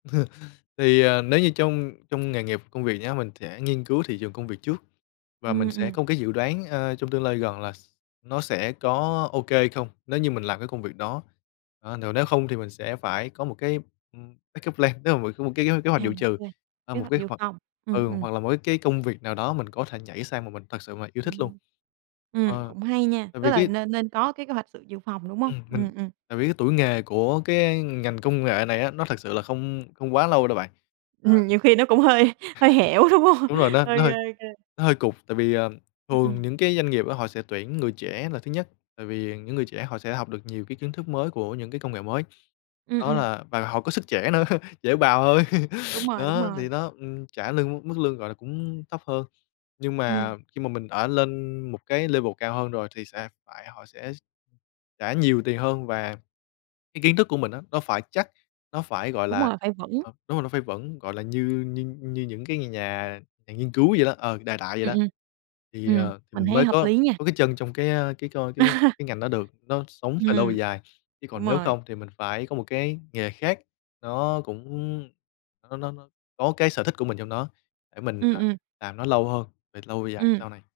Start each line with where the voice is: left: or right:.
left: Thì, ờ, nếu như trong trong nghề nghiệp công việc nhá, mình sẽ nghiên cứu thị trường công việc trước và
right: Ừm,
left: mình sẽ
right: ừm.
left: có một cái dự đoán, ờ, trong tương lai gần là s nó sẽ có ô kê hay không nếu như mình làm cái công việc đó. Ờ, nếu không thì mình sẽ phải có một cái, ừm, backup plan tức là mình có một cái cái kế hoạch
right: À,
left: dụ
right: ô
left: trừ,
right: kê,
left: à,
right: kế
left: một
right: hoạch
left: cái
right: dự
left: hoặc
right: phòng, ừm,
left: ừ,
right: ừm.
left: hoặc là một cái cái công việc nào đó mình có thể nhảy sang mà mình thật sự mà yêu thích luôn.
right: Ừm. Ừm,
left: Ờ,
right: cũng hay nha,
left: tại
right: tức
left: vì
right: là
left: cái
right: nên nên có cái kế hoạch sự dự phòng, đúng hông?
left: Ừm, mình
right: Ừm, ừm.
left: tại vì cái tuổi nghề của cái ngành công nghệ này á nó thật sự là không không quá lâu đâu bạn.
right: Ừm,
left: Ờm.
right: nhiều khi nó cũng hơi hơi hẻo, đúng hông?
left: Đúng rồi, nó
right: Ô
left: nó
right: kê,
left: hơi
right: ô kê.
left: nó hơi cụt, tại vì, ờ,
right: Ừm,
left: thường
right: ừm.
left: những cái doanh nghiệp á họ sẽ tuyển người trẻ là thứ nhất, tại vì những người trẻ họ sẽ học được nhiều cái kiến thức mới của những cái công nghệ mới.
right: Ừm,
left: Đó
right: ừm.
left: là và họ có sức trẻ nữa, dễ bào hơn.
right: Đúng rồi, đúng
left: Đó, thì
right: rồi.
left: nó, ừm, trả lương mức lương, gọi là, cũng thấp hơn. Nhưng
right: Ừm.
left: mà khi mà mình ở lên một cái level cao hơn rồi, thì sẽ phải họ sẽ trả nhiều tiền hơn và cái kiến thức của mình á nó phải chắc, nó phải, gọi
right: Đúng
left: là
right: rồi, phải vững.
left: ờ, đúng rồi, nó phải vững, gọi là, như như như những cái nhà nhà nghiên cứu vậy đó, ờ, đại đại vậy
right: Ừm,
left: đó.
right: ừm.
left: Thì, à,
right: Ừm,
left: thì
right: mình
left: mình
right: thấy
left: mới
right: hợp
left: có
right: lý nha.
left: có cái chân trong cái, a, cái coi cái cái ngành đó được, nó sống về lâu về
right: Ừm,
left: dài. Chứ
right: đúng
left: còn nếu
right: rồi.
left: không thì mình phải có một cái nghề khác, nó cũng nó nó nó có cái sở thích của mình trong đó, để mình
right: Ừm,
left: là
right: ừm.
left: làm nó lâu hơn, về lâu về dài
right: Ừm.
left: sau này.